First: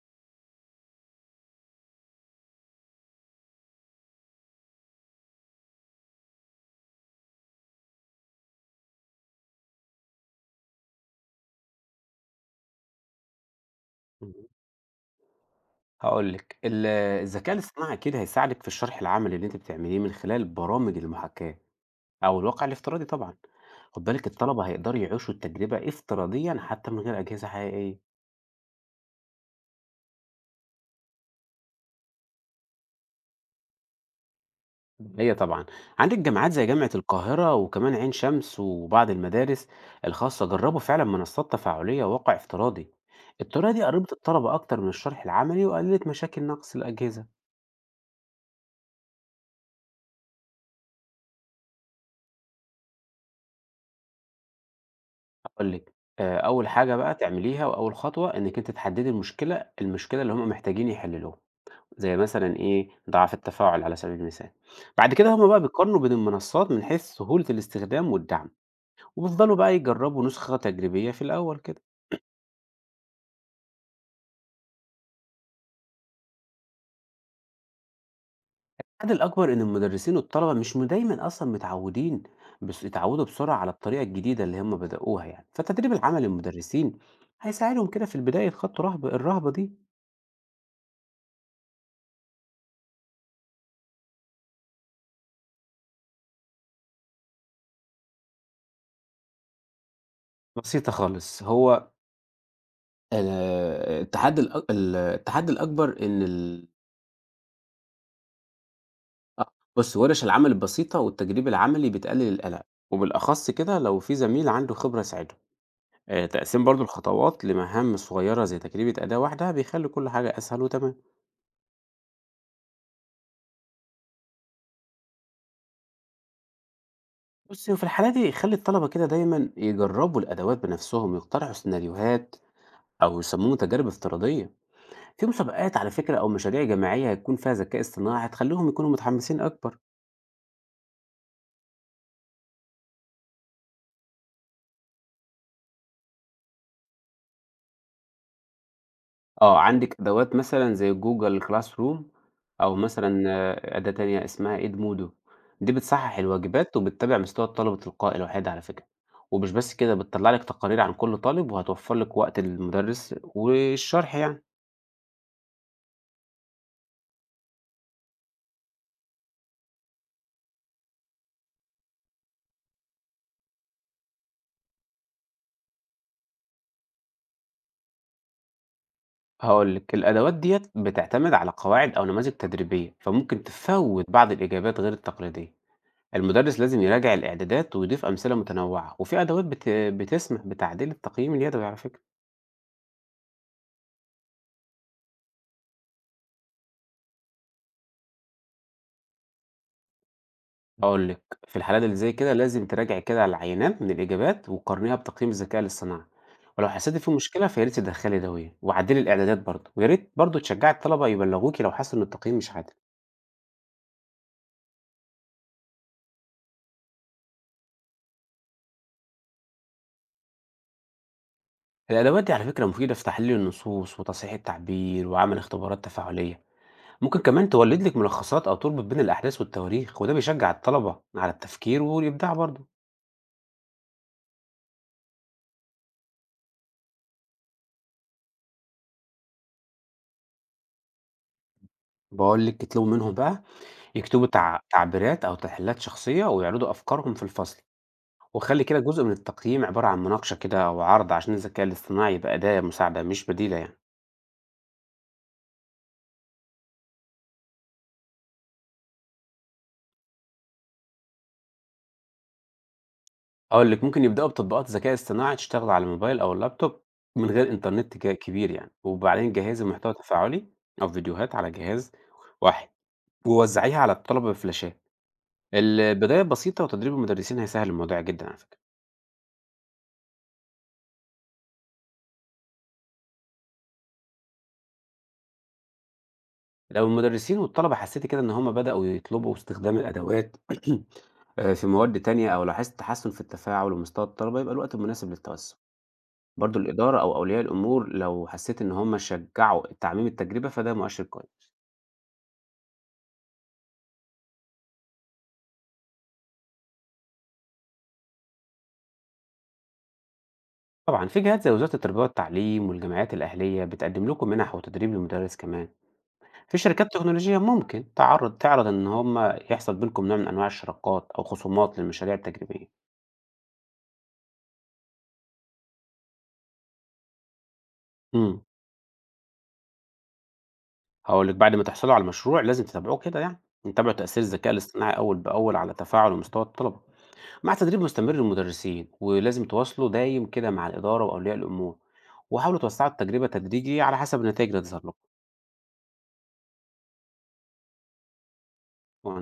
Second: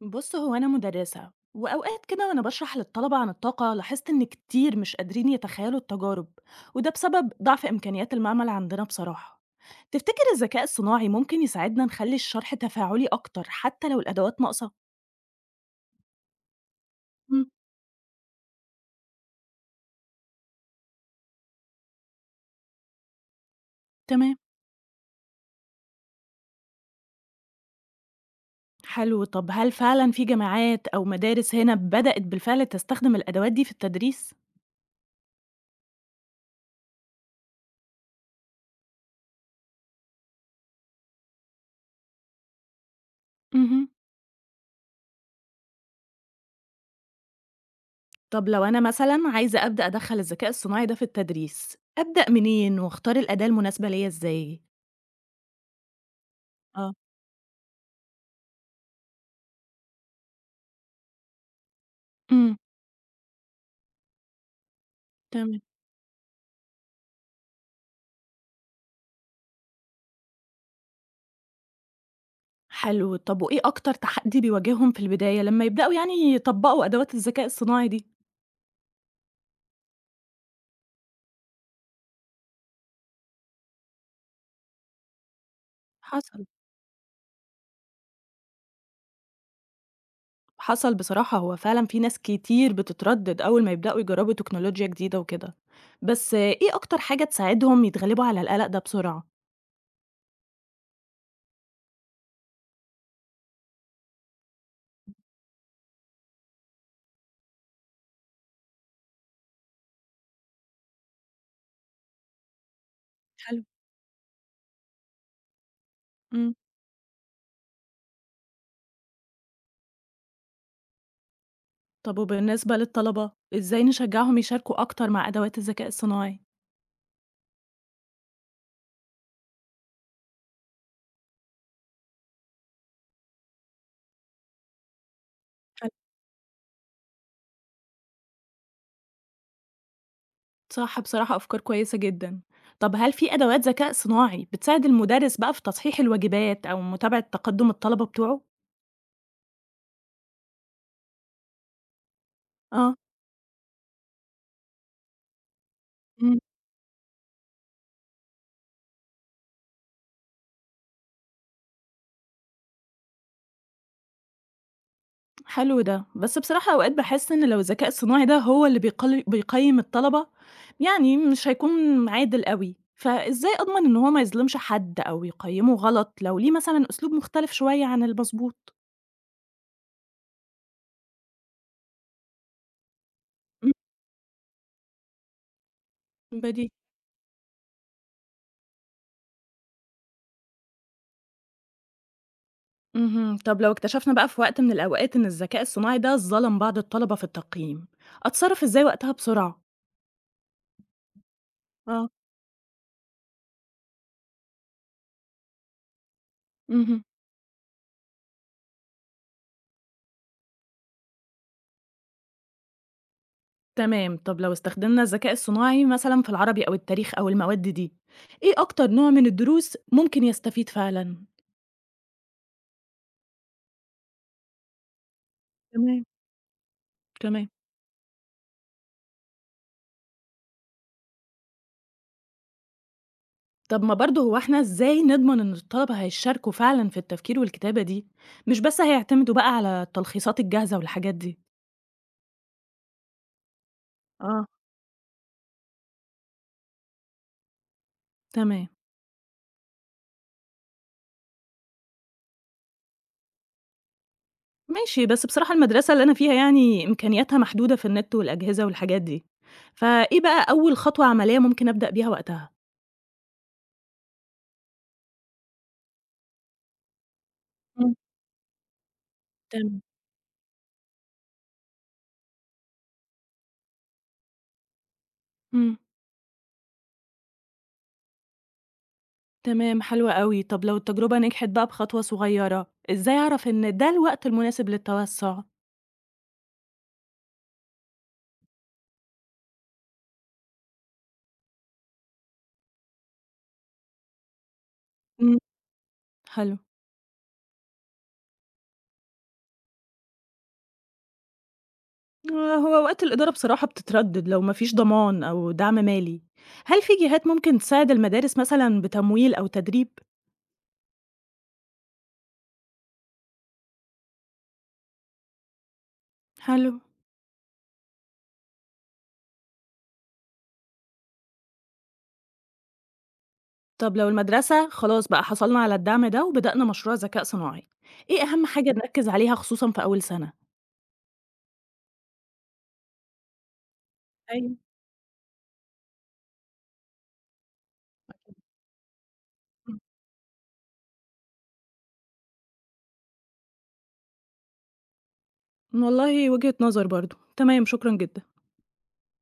بص هو أنا مدرسة وأوقات كده وأنا بشرح للطلبة عن الطاقة لاحظت إن كتير مش قادرين يتخيلوا التجارب. وده بسبب ضعف إمكانيات المعمل عندنا بصراحة. تفتكر الذكاء الصناعي ممكن يساعدنا نخلي الشرح تفاعلي أكتر حتى لو إمم. الأدوات ناقصة؟ هاقول لِك، مم. الذكاء الاصطناعي أكيد هيساعدِك في الشرح العملي اللي أنتِ بتعمليه من خلال برامج المحاكاة أو الواقع الافتراضي طبعًا. خُد بالِك، تمام. الطلبة هيقدروا يعيشوا التجربة افتراضيًا حتى من غير أجهزة حقيقية. حلو، طب هل فعلا في جامعات أو مدارس هنا بدأت بالفعل تستخدم الأدوات دي في التدريس؟ إمم. هي طبعًا عندِك جامعات زي جامعة القاهرة وكمان عين شمس وبعض المدارس الخاصة جربوا فعلًا منصات تفاعلية وواقع افتراضي. الطريقة دي مهم. قربت الطلبة أكتر من الشرح العملي وقللت مشاكل نقص الأجهزة. طب لو أنا مثلا عايزة أبدأ أدخل الذكاء الصناعي ده في التدريس أبدأ منين وأختار الأداة المناسبة ليا إزاي؟ هاقول لِك، أول حاجة بقى تعمليها وأول خطوة إنِّك أنتِ تحددي المشكلة اللي هُم محتاجين يحلّلوها، زي مثلًا اه، إيه، ضعف التفاعل على سبيل المثال. بعد كده هُم بقى تمام، بيقارنوا بين المنصات من حيث سهولة الاستخدام والدعم، وبيفضلوا بقى يجربوا نسخة تجريبية في الأول كده. حلو. طب وإيه أكتر تحدي بيواجههم في البداية لمّا يبدأوا يعني يطبّقوا أدوات الذكاء الصناعي دي؟ العامل الأكبر إن المدرسين والطلبة مش دايمًا أصلًا متعودين بس يتعودوا بسرعة على الطريقة الجديدة اللي هُم بدأوها يعني، فالتدريب العملي حصل. للمدرسين هيساعدهم كده في البداية يتخطوا الرهبة دي. حصل بصراحة، هو فعلًا في ناس كتير بتتردد أول ما يبدأوا يجرّبوا تكنولوجيا جديدة وكده. بس إيه أكتر حاجة تساعدهم يتغلبوا على القلق ده بسرعة؟ بسيطة خالص، هو التحدي الأك ال التحدي الأكبر إن ال أ بُص، ورش العمل البسيطة والتجريب العملي بتقلل القلق، وبالأخص حلو. كده لو في زميل عنده خبرة يساعده. إمم. تقسيم برضه الخطوات لمهام صغيرة زي تجربة أداة واحدة بيخلّي كل حاجة أسهل وتمام. طب وبالنسبة للطلبة، إزاي نشجّعهم يشاركوا أكتر مع أدوات الذكاء الصناعي؟ بُص، وفي الحالة دي خلّي الطلبة كده دايمًا يجرّبوا الأدوات بنفسهم، يخترعوا سيناريوهات أو يصمموا تجارب افتراضية. في مسابقات على حلو. فكرة أو مشاريع جماعية هيكون فيها ذكاء اصطناعي هتخلّيهم يكونوا متحمسين أكبر. صح، بصراحة أفكار كويسة جدًا. طب هل في أدوات ذكاء صناعي بتساعد المُدرِّس بقى في تصحيح الواجبات أو متابعة تقدُّم الطلبة بتوعه؟ آه، عندِك أدوات مثلًا زي Google classroom أو آه. مثلًا آه، أداة تانية اسمها edmodo. دي بتصحّح إمم. الواجبات وبتتابع مستوى الطلبة تلقائي لوحدها على فكرة، ومش بس كده بتطلّع لك تقارير عن كل طالب وهتوفّر لك وقت للمدرس والشرح يعني. حلو ده، بس بصراحة أوقات باحس إن لو الذكاء الصناعي ده هو اللي بيقيّم الطلبة، يعني مش هيكون عادل أوي، فإزاي أضمن إن هو ما يظلمش حد أو يقيّمه غلط لو ليه مثلًا أسلوب مختلف شوية عن المضبوط؟ هاقول لِك، الأدوات ديّة بتعتمد على قواعد أو نماذج تدريبية، فممكن تفوّت بعض الإجابات غير التقليدية. إمم، المدرس بديهي. لازم يراجع الإعدادات ويضيف أمثلة متنوعة، وفي أدوات بتسمح بتعديل التقييم اليدوي على فكرة. اهم، طب لو اكتشفنا بقى في وقت من الأوقات إن الذكاء الصناعي ده ظلم بعض الطلبة في التقييم، أتصرف إزاي وقتها بسرعة؟ هاقول لِك، في الحالات اللي آه. زي كده لازم تراجعي كده على العينات من الإجابات وقارنيها بتقييم الذكاء الاصطناعي، ولو حسيتِ اهم. في مشكلة فيا ريت تدخّلي دوّية، وعدّلي الإعدادات برضه، ويا ريت برضه تشجّعي الطلبة يبلّغوكِ لو حسّوا إن التقييم مش عادل. تمام، طب لو استخدمنا الذكاء الصناعي مثلًا في العربي أو التاريخ أو المواد دي، إيه أكتر نوع من الدروس ممكن يستفيد فعلًا؟ الأدوات دي على فكرة مفيدة في تحليل النصوص وتصحيح التعبير وعمل اختبارات تمام. تفاعلية، ممكن كمان تمام. تولِّد لِك ملخصات أو تربط بين الأحداث والتواريخ، وده بيشجّع الطلبة على التفكير والإبداع برضه. طب ما برضه هو إحنا إزاي نضمن إن الطلبة هيشاركوا فعلًا في التفكير والكتابة دي، مش بس هيعتمدوا بقى على التلخيصات الجاهزة والحاجات دي؟ باقول لِك، اطلبوا منهم بقى يكتبوا آه. تعبيرات أو تحليلات شخصية ويعرضوا أفكارهم في الفصل. وخلّي تمام. كده جزء من التقييم عبارة عن مناقشة كده وعرض عشان الذكاء الاصطناعي يبقى أداة مساعدة مش بديلة يعني. ماشي، بس بصراحة المدرسة اللي أنا فيها يعني إمكانياتها محدودة في النت والأجهزة والحاجات دي، فإيه بقى أول خطوة عملية ممكن أبدأ بيها وقتها؟ أقول لِك، ممكن يبدأوا بتطبيقات ذكاء اصطناعي تشتغل على الموبايل أو اللابتوب من غير إمم. إنترنت كبير يعني، وبعدين جهّزي تمام. محتوى تفاعلي أو فيديوهات على جهاز واحد ووزّعيها على الطلبة بفلاشات. إمم. البداية بسيطة وتدريب المدرسين هيسهّل الموضوع جدًا على فكرة. تمام، حلو أوي. طب لو التجربة نجحت بقى بخطوة صغيرة، إزاي أعرف إن ده الوقت المناسب للتوسُّع؟ لو المدرسين والطلبة حسّيتِ كده إن هم بدأوا يطلبوا استخدام الأدوات في مواد تانية أو لاحظتِ تحسّن في التفاعل ومستوى الطلبة، يبقى الوقت المناسب إمم. للتوسع. حلو. برضه الإدارة أو أولياء الأمور لو حسيت إن هم شجعوا تعميم التجربة فده مؤشر كويس. آه، هو وقت الإدارة بصراحة بتتردد لو ما فيش ضمان أو دعم مالي. هل في جهات ممكن تساعد المدارس مثلًا بتمويل أو تدريب؟ طبعا في جهات زي وزارة التربية والتعليم والجمعيات الأهلية بتقدم لكم منح وتدريب للمدرس كمان. في حلو. شركات تكنولوجية ممكن تعرض إن هم يحصل بينكم نوع من أنواع الشراكات أو خصومات للمشاريع التجريبية. طب لو المدرسة خلاص بقى حصلنا على الدعم ده وبدأنا مشروع ذكاء صناعي، إيه امم أهم حاجة نركّز عليها خصوصًا في أول سنة؟ هقول لك، بعد ما تحصلوا على المشروع لازم تتابعوه كده يعني. نتابعوا تأثير الذكاء أيوه. الاصطناعي أول بأول على تفاعل ومستوى الطلبة. مع تدريب مستمر للمدرسين ولازم تواصلوا دايم كده مع الإدارة وأولياء الأمور وحاولوا توسعوا التجربة تدريجي على حسب النتائج اللي تظهر لكم والله وجهة نظر برضه. تمام، شكرًا جدًا.